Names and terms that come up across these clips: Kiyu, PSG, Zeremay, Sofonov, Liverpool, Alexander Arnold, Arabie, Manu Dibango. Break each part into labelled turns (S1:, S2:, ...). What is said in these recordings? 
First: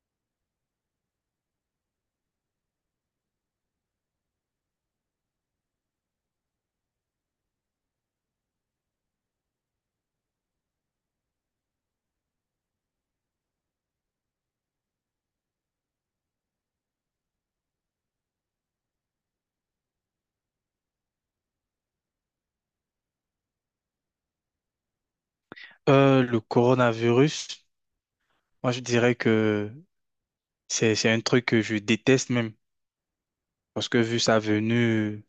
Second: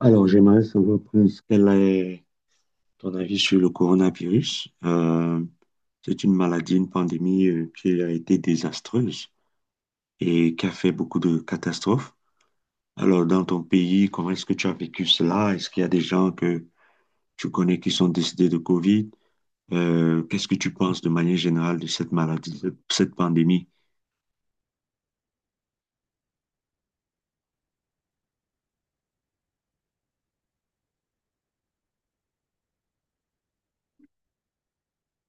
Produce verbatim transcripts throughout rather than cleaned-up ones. S1: Alors, j'aimerais savoir plus quel est ton avis sur le coronavirus. Euh, c'est une maladie, une pandémie euh, qui a été désastreuse et qui a fait beaucoup de catastrophes. Alors, dans ton pays, comment est-ce que tu as vécu cela? Est-ce qu'il y a des gens que tu connais qui sont décédés de COVID? Euh, qu'est-ce que tu penses de manière générale de cette maladie, de cette pandémie?
S2: Euh, le coronavirus, moi je dirais que c'est c'est un truc que je déteste même parce que vu sa venue,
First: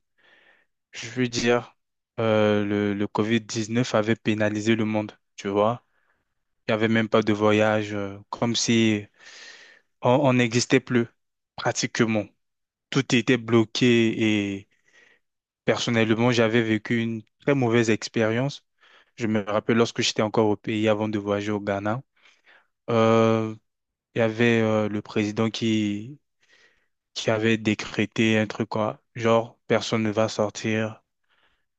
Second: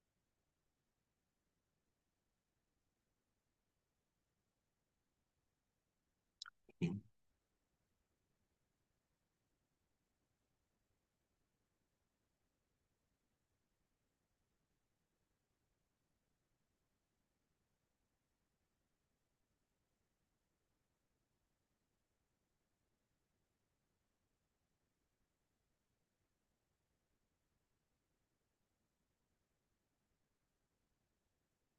S2: je veux dire, euh, le, le covid dix-neuf avait pénalisé le monde, tu vois. Il n'y avait même pas de voyage, euh, comme si on on n'existait plus pratiquement. Tout était bloqué et personnellement, j'avais vécu une très mauvaise expérience. Je me rappelle lorsque j'étais encore au pays avant de voyager au Ghana. Euh, il y avait euh, le président qui, qui avait décrété un truc quoi, genre personne ne va sortir,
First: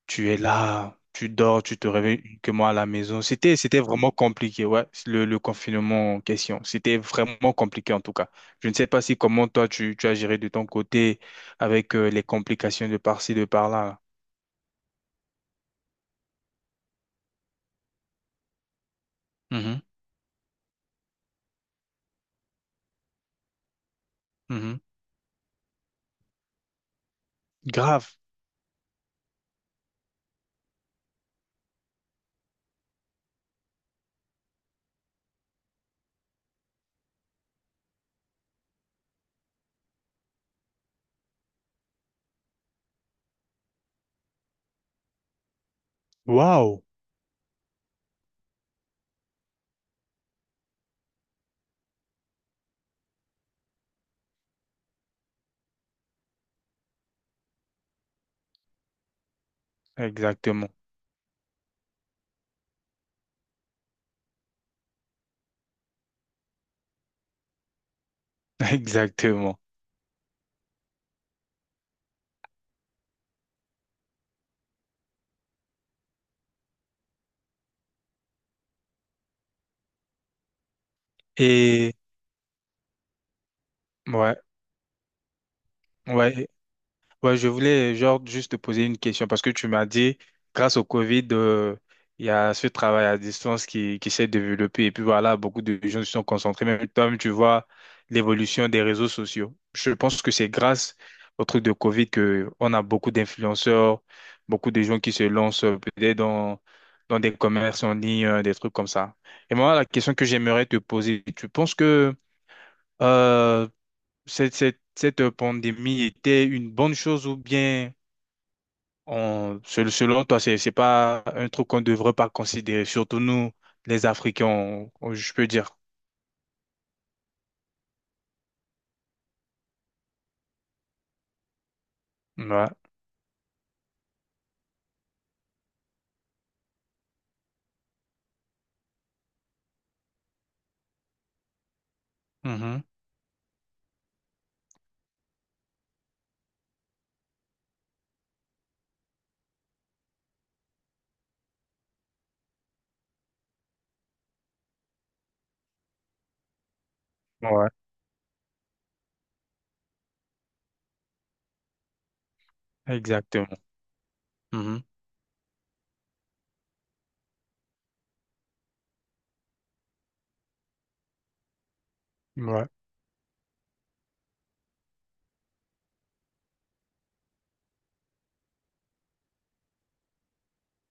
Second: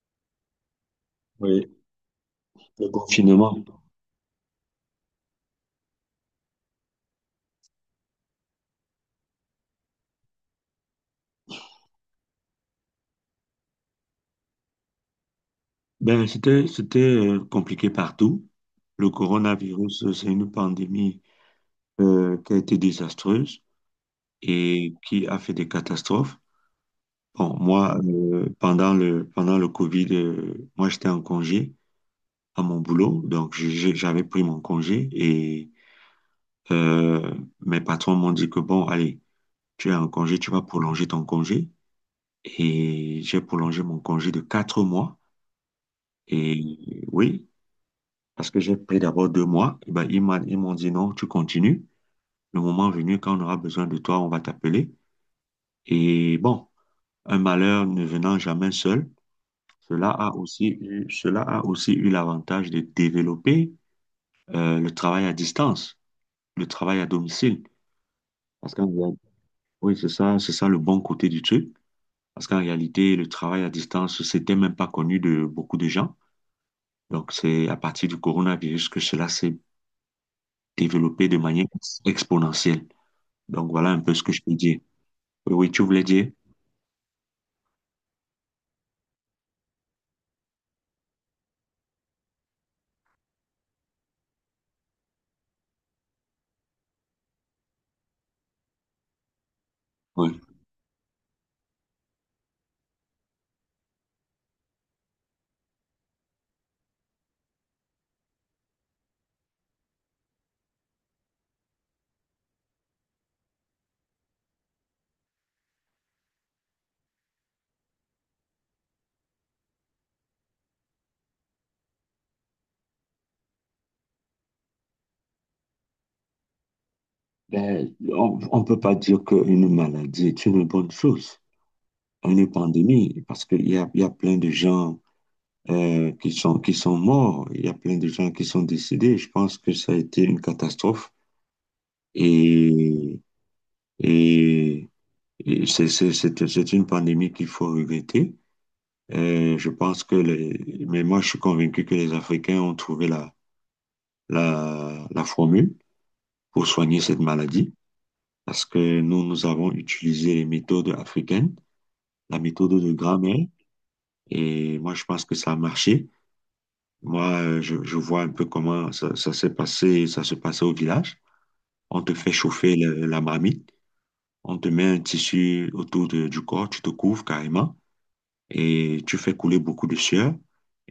S2: tu es là, tu dors,
S1: Oui,
S2: tu te réveilles uniquement à la
S1: le
S2: maison.
S1: confinement.
S2: C'était c'était vraiment compliqué, ouais, le, le confinement en question. C'était vraiment compliqué en tout cas. Je ne sais pas si comment toi tu, tu as géré de ton côté avec euh, les complications de par-ci, de par-là.
S1: Ben, c'était, c'était euh, compliqué partout. Le
S2: Mhm,
S1: coronavirus, euh, c'est une pandémie euh, qui a été désastreuse
S2: mhm.
S1: et qui a fait des catastrophes. Bon, moi,
S2: Grave.
S1: euh, pendant le, pendant le Covid, euh, moi, j'étais en congé à mon boulot, donc j'ai- j'ai- j'avais pris mon congé et euh, mes patrons m'ont dit que, bon, allez, tu es en congé, tu vas prolonger ton congé. Et j'ai prolongé mon congé de quatre mois.
S2: Waouh.
S1: Et oui, parce que j'ai pris d'abord deux mois, et ben, ils m'a- ils m'ont dit non, tu continues. Le moment venu, quand on aura besoin de toi, on va t'appeler. Et bon. Un malheur ne venant jamais seul, cela a aussi
S2: Exactement.
S1: eu, cela a aussi eu l'avantage de développer euh, le travail à distance, le travail à domicile. Parce qu'en réalité-
S2: Exactement.
S1: oui, c'est ça, c'est ça le bon côté du truc. Parce qu'en réalité, le travail à distance, c'était même pas connu de beaucoup de gens. Donc, c'est à partir du coronavirus que cela s'est développé de manière
S2: Et
S1: ex- exponentielle. Donc, voilà un peu ce que
S2: ouais,
S1: je peux dire. Oui, oui, tu voulais dire?
S2: ouais. Ouais, je voulais genre juste te poser une question parce que tu m'as dit, grâce au Covid, euh, il y a ce travail à distance qui, qui s'est développé et puis voilà, beaucoup de gens se sont concentrés. Même toi, tu vois l'évolution des réseaux sociaux. Je pense que
S1: Oui.
S2: c'est grâce au truc de Covid que on a beaucoup d'influenceurs, beaucoup de gens qui se lancent euh, peut-être dans, dans des commerces en ligne, euh, des trucs comme ça. Et moi, la question que j'aimerais te poser, tu penses que euh, cette, cette, cette pandémie était une bonne chose ou bien on, sel- selon toi, c'est, c'est pas un truc qu'on devrait pas considérer, surtout nous, les Africains, on- on- je peux dire.
S1: Ben, on ne peut pas dire qu'une maladie est une bonne chose, une
S2: Ouais.
S1: pandémie, parce qu'il y a, il y a plein de gens euh, qui sont, qui sont morts, il y a plein de gens qui sont décédés. Je pense que ça a été une catastrophe
S2: Mhm.
S1: et, et, et c'est c'est- c'est- c'est une pandémie qu'il faut regretter. Euh, je pense que les, mais moi je suis convaincu que les Africains ont trouvé la, la, la formule pour soigner cette
S2: Ouais,
S1: maladie parce que nous, nous avons utilisé les méthodes africaines, la méthode de grammaire
S2: exactement.
S1: et
S2: Mhm.
S1: moi je pense que ça a marché. Moi, euh, je, je vois un peu comment ça, ça s'est passé, ça se passait au village. On te fait
S2: Ouais.
S1: chauffer le- la marmite, on te met un tissu autour de- du corps, tu te couvres carrément et tu fais couler beaucoup de sueur.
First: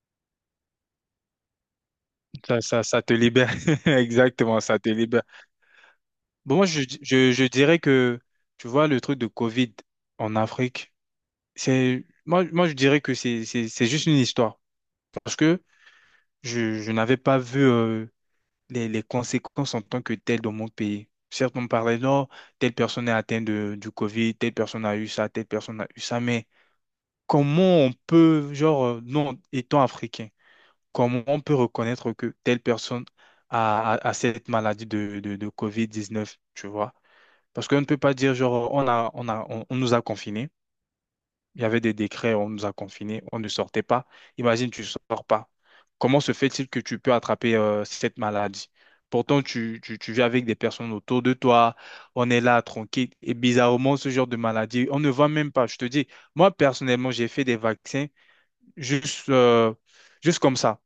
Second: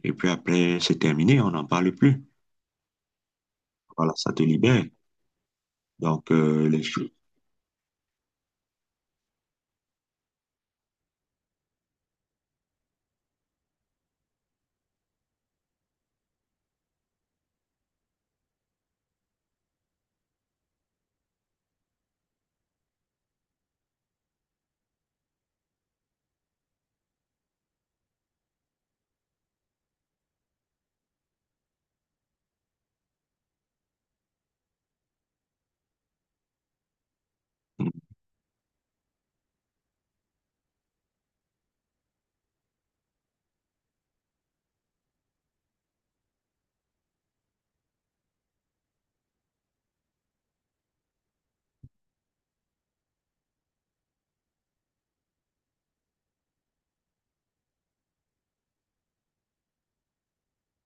S1: Et puis après, c'est terminé, on n'en parle plus.
S2: Ça, ça, ça te libère.
S1: Voilà, ça te
S2: Exactement, ça
S1: libère.
S2: te libère.
S1: Donc,
S2: Bon, moi,
S1: euh, les
S2: je,
S1: choses.
S2: je, je dirais que, tu vois, le truc de Covid en Afrique, c'est, moi, moi, je dirais que c'est, c'est, c'est juste une histoire. Parce que je, je n'avais pas vu, euh, les, les conséquences en tant que telles dans mon pays. Certes, on parlait, non, telle personne est atteinte de- du Covid, telle personne a eu ça, telle personne a eu ça, mais comment on peut, genre, euh, non, étant africain, comment on peut reconnaître que telle personne a, a- a cette maladie de, de, de covid dix-neuf, tu vois? Parce qu'on ne
S1: Mm.
S2: peut pas dire, genre, on a, on a, on, on nous a confinés. Il y avait des décrets, on nous a confinés, on ne sortait pas. Imagine, tu ne sors pas. Comment se fait-il que tu peux attraper euh, cette maladie? Pourtant, tu, tu, tu vis avec des personnes autour de toi, on est là, tranquille. Et bizarrement, ce genre de maladie, on ne voit même pas. Je te dis, moi, personnellement, j'ai fait des vaccins Juste, euh, juste comme ça,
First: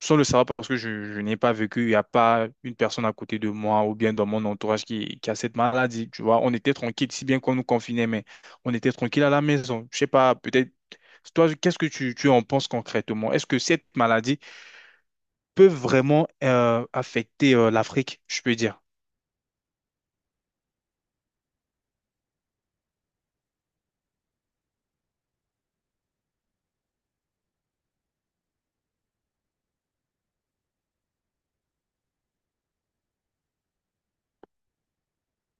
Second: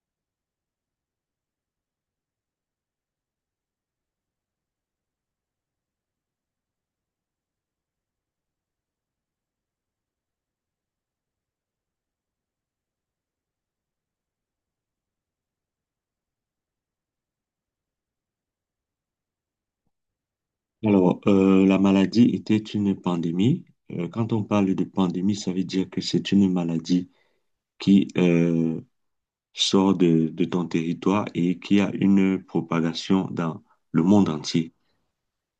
S2: sans le savoir parce que je, je n'ai pas vécu, il n'y a pas une personne à côté de moi ou bien dans mon entourage qui, qui a cette maladie, tu vois. On était tranquille, si bien qu'on nous confinait, mais on était tranquille à la maison. Je sais pas, peut-être, toi, qu'est-ce que tu, tu en penses concrètement? Est-ce que cette maladie peuvent vraiment euh, affecter euh, l'Afrique, je peux dire.
S1: Alors, euh, la maladie était une pandémie. Euh, quand on parle de pandémie, ça veut dire que c'est une maladie qui, euh, sort de, de ton territoire et qui a une propagation dans le monde entier.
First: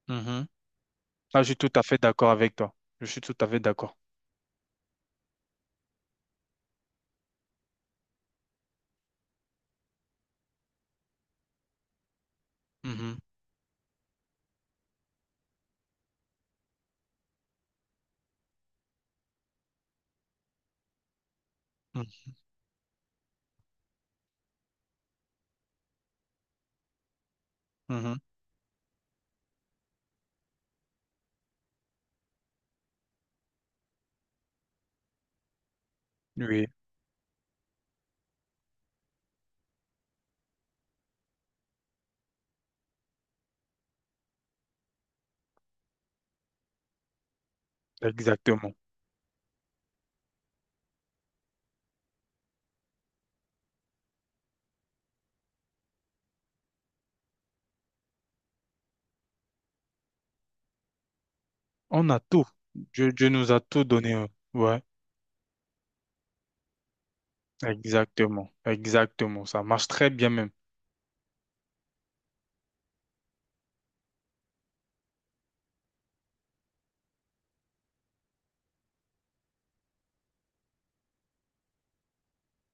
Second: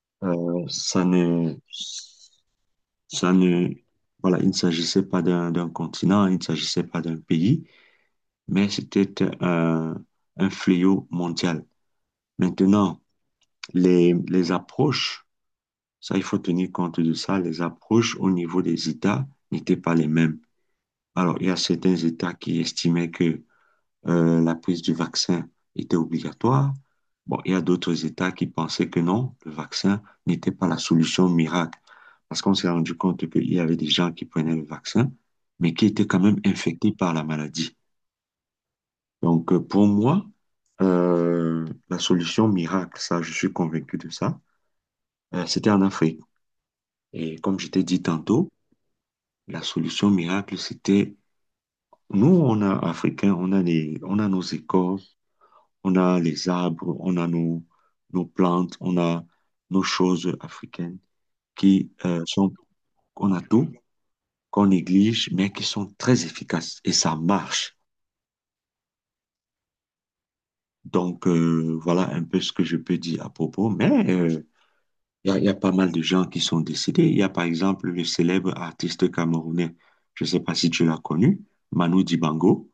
S2: Mhm.
S1: Euh, ça
S2: Ah, je
S1: ne,
S2: suis tout à fait d'accord avec toi. Je suis
S1: ça
S2: tout à fait
S1: ne,
S2: d'accord.
S1: Voilà, il ne s'agissait pas d'un d'un continent, il ne s'agissait pas d'un pays, mais c'était un, un fléau mondial. Maintenant,
S2: Mhm.
S1: les, les approches, ça, il faut tenir compte de ça, les approches au niveau des États n'étaient pas les mêmes. Alors, il y a certains États qui estimaient que euh, la prise du vaccin était obligatoire. Bon, il y a d'autres
S2: Mhm.
S1: États qui pensaient que non, le vaccin n'était pas la solution miracle. Parce qu'on s'est rendu compte qu'il y avait des gens qui prenaient le vaccin, mais qui étaient quand même
S2: Mhm. Oui,
S1: infectés par la maladie. Donc, euh, pour moi, euh, la solution miracle, ça, je suis convaincu de ça, euh, c'était en Afrique. Et comme je t'ai dit tantôt,
S2: exactement.
S1: la solution miracle, c'était nous, on a Africains, on a les, on a nos écoles, on a les arbres, on a nos, nos plantes, on a nos choses africaines qui
S2: On a
S1: euh,
S2: tout.
S1: sont,
S2: Dieu, Dieu
S1: on a
S2: nous a
S1: tout,
S2: tout donné. euh,
S1: qu'on
S2: Ouais.
S1: néglige, mais qui sont très efficaces et ça marche.
S2: Exactement, exactement, ça marche très bien même.
S1: Donc, euh, voilà un peu ce que je peux dire à propos. Mais euh, il y a, y a pas mal de gens qui sont décédés. Il y a par exemple le célèbre artiste camerounais, je ne sais pas si tu l'as connu, Manu Dibango,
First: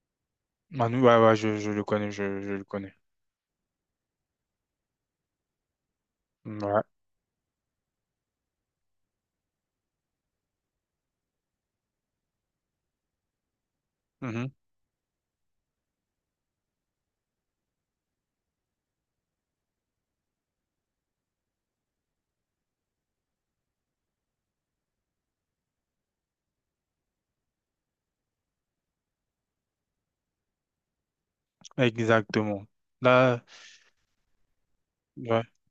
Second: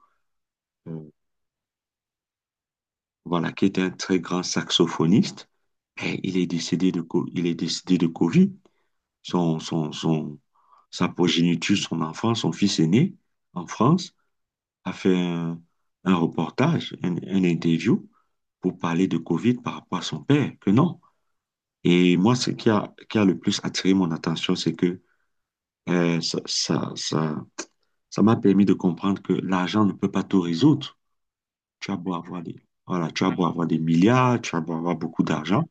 S1: euh,
S2: Manu, ouais, ouais, je, je le connais, je, je le connais.
S1: voilà, qui est un très grand saxophoniste. Et il est
S2: Ouais,
S1: décédé de, co- il est décédé de Covid. son, son, son- Sa progéniture, son enfant, son fils aîné en France,
S2: mhm,
S1: a fait un, un reportage, un, un interview pour parler de Covid par rapport à son père, que non. Et moi, ce qui a, qui a le plus attiré mon attention, c'est que euh, ça, ça, ça, ça m'a permis de comprendre que l'argent ne peut pas tout résoudre. Tu as beau avoir des,
S2: Exactement.
S1: voilà, tu as
S2: Là,
S1: beau avoir des milliards, tu as beau avoir beaucoup
S2: ouais,
S1: d'argent,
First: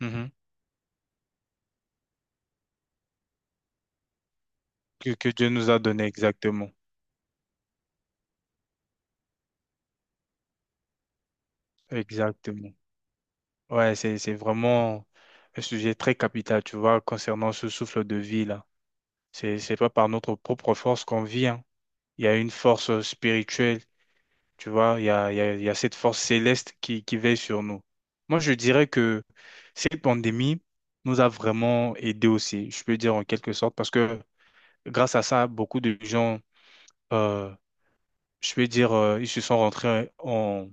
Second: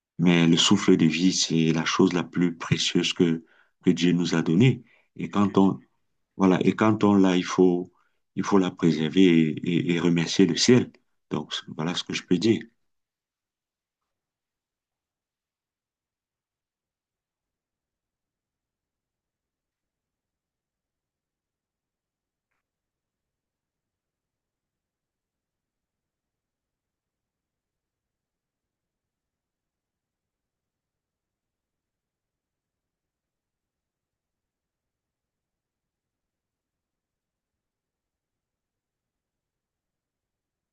S2: mhm,
S1: mais le souffle de vie, c'est la chose la plus précieuse que, que Dieu nous a donnée.
S2: Que,
S1: Et
S2: que Dieu
S1: quand
S2: nous a
S1: on,
S2: donné,
S1: Voilà,
S2: exactement,
S1: et quand on l'a, il faut, il faut la préserver et, et- et remercier le ciel. Donc, voilà ce que je peux dire.
S2: exactement. Ouais, c'est, c'est vraiment un sujet très capital, tu vois, concernant ce souffle de vie là. C'est, c'est pas par notre propre force qu'on vit, hein. Il y a une force spirituelle. Tu vois, il y a, il y a, il y a cette force céleste qui, qui veille sur nous. Moi, je dirais que cette pandémie nous a vraiment aidés aussi, je peux dire en quelque sorte, parce que grâce à ça, beaucoup de gens, euh, je peux dire, euh, ils se sont rentrés en,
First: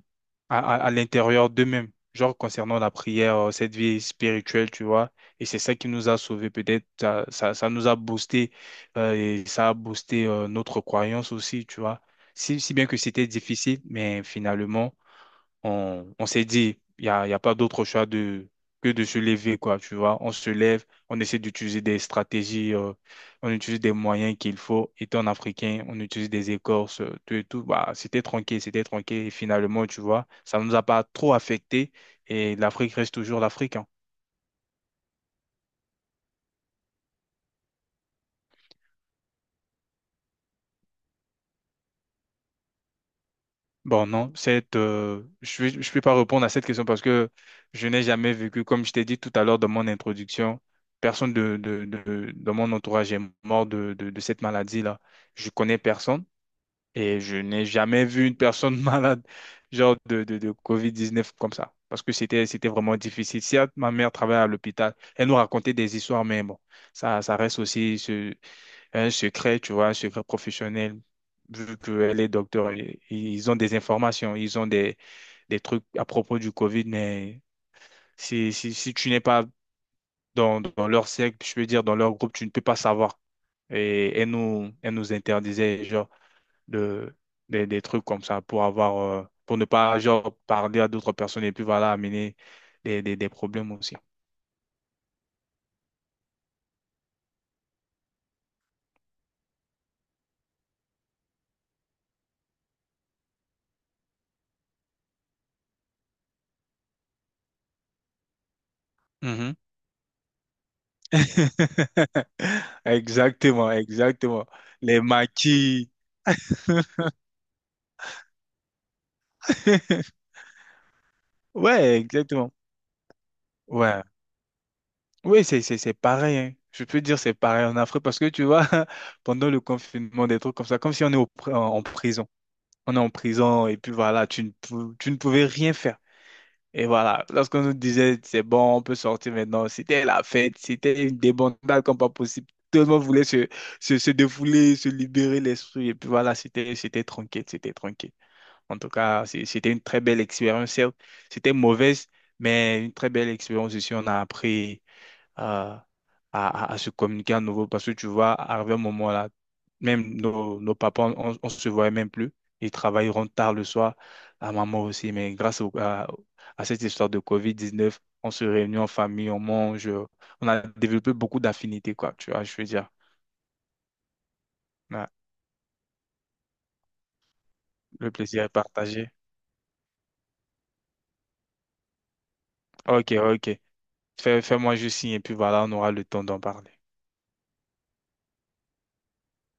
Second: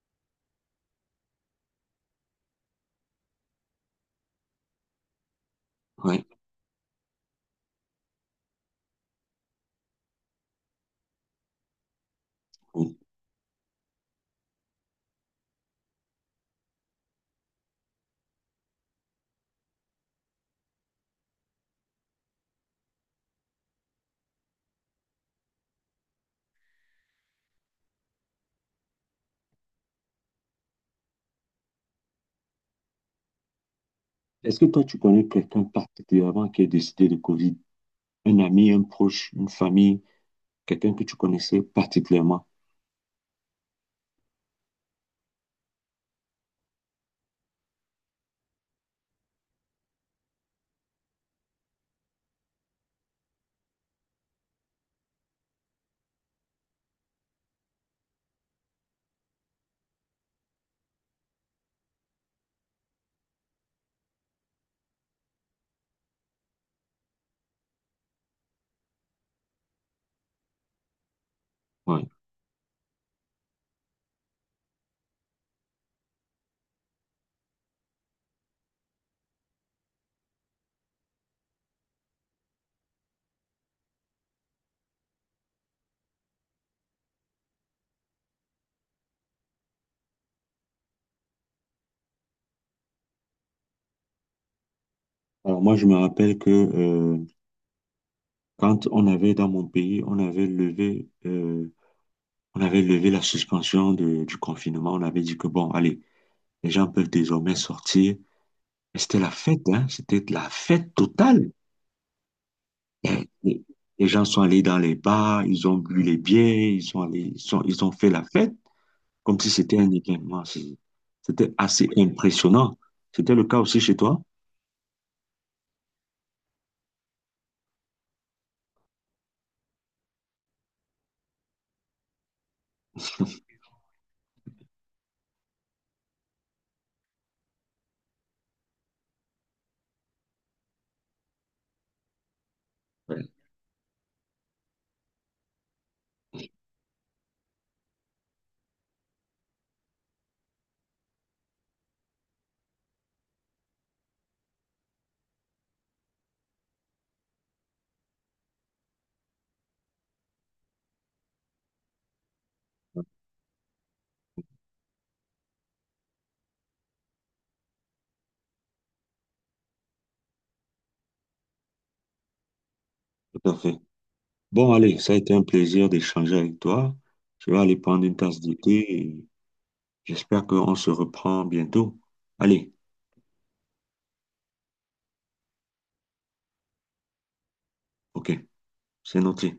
S2: à, à, à l'intérieur d'eux-mêmes, genre concernant la prière, euh, cette vie spirituelle, tu vois. Et c'est ça qui nous a
S1: Ouais.
S2: sauvés, peut-être, ça, ça, ça nous a boosté, euh, et ça a boosté, euh, notre croyance aussi, tu vois. Si, si bien
S1: Bon.
S2: que c'était difficile, mais finalement, on, on s'est dit, il n'y a, y a pas d'autre choix de, que de se lever, quoi, tu vois. On se lève, on essaie d'utiliser des stratégies, euh, on utilise des moyens qu'il faut. Étant africain, on utilise des écorces, euh, tout et tout. Bah, c'était tranquille, c'était tranquille. Et finalement, tu vois, ça ne nous a pas trop affecté et l'Afrique reste toujours l'Afrique, hein.
S1: Est-ce que toi, tu connais quelqu'un particulièrement qui est décédé de Covid? Un ami, un proche, une famille, quelqu'un que tu connaissais particulièrement?
S2: Bon, non, cette, euh, je ne vais je vais pas répondre à cette question parce que je n'ai jamais vécu, comme je t'ai dit tout à l'heure dans mon introduction, personne de, de, de, de mon entourage est mort de, de, de cette maladie-là. Je connais personne et je n'ai jamais vu une personne malade, genre de, de, de covid dix-neuf comme ça, parce que c'était, c'était vraiment difficile. Certes, ma mère travaillait à l'hôpital, elle nous racontait des histoires, mais bon, ça, ça reste aussi un secret, tu vois, un secret professionnel, vu que
S1: Ouais.
S2: les docteurs, i- ils ont des informations, ils ont des, des trucs à propos du COVID, mais si, si, si tu n'es pas dans, dans leur cercle, je veux dire, dans leur groupe, tu ne peux pas savoir. Et elle nous, elle nous interdisait, genre, de, des, des trucs comme ça pour avoir, euh, pour ne pas, genre, parler à d'autres personnes et puis, voilà, amener des, des, des problèmes aussi.
S1: Alors moi, je me rappelle que euh, quand on avait dans mon pays, on avait levé euh, On avait levé la suspension de- du confinement. On avait dit que bon, allez, les gens peuvent désormais sortir. Et c'était la
S2: Mhm.
S1: fête, hein. C'était la fête totale. Et Les,
S2: Exactement,
S1: les gens sont
S2: exactement.
S1: allés dans les
S2: Les
S1: bars, ils ont
S2: maquis.
S1: bu les bières, ils sont allés, ils sont- ils ont fait la fête comme si c'était un événement. C'est- C'était assez
S2: Ouais, exactement.
S1: impressionnant. C'était le cas aussi chez
S2: Ouais.
S1: toi?
S2: Oui, c'est c'est- c'est pareil, hein. Je peux dire c'est pareil en Afrique parce que tu vois, pendant le confinement, des trucs comme ça, comme si on est au pri- en, en prison. On est en prison et puis voilà, tu ne, pou- tu ne pouvais rien faire. Et voilà, lorsqu'on nous disait c'est bon, on peut sortir maintenant, c'était la fête, c'était une débandade comme pas possible. Tout le monde voulait
S1: Oui,
S2: se, se, se défouler, se libérer l'esprit. Et puis voilà, c'était c'était tranquille, c'était tranquille. En tout cas, c'est- c'était une très belle expérience, certes. C'était mauvaise, mais une très belle expérience aussi. On a appris euh, à, à- à se communiquer à nouveau parce que tu vois, arriver un moment là, même nos, nos papas, on, on se voyait même plus. Ils travailleront tard le soir, à maman aussi, mais grâce au- à, à cette histoire de covid dix neuf, on se réunit en famille, on mange, euh, on a développé beaucoup d'affinités, quoi, tu vois, je veux dire.
S1: tout à fait. Bon, allez,
S2: Ouais,
S1: ça a été un plaisir d'échanger avec toi. Je vais aller prendre
S2: le
S1: une tasse
S2: plaisir est
S1: de thé
S2: partagé.
S1: et j'espère qu'on se reprend bientôt. Allez,
S2: Ok, ok. Fais, fais-moi juste signe et puis voilà, on aura le temps d'en parler.
S1: ok, c'est noté.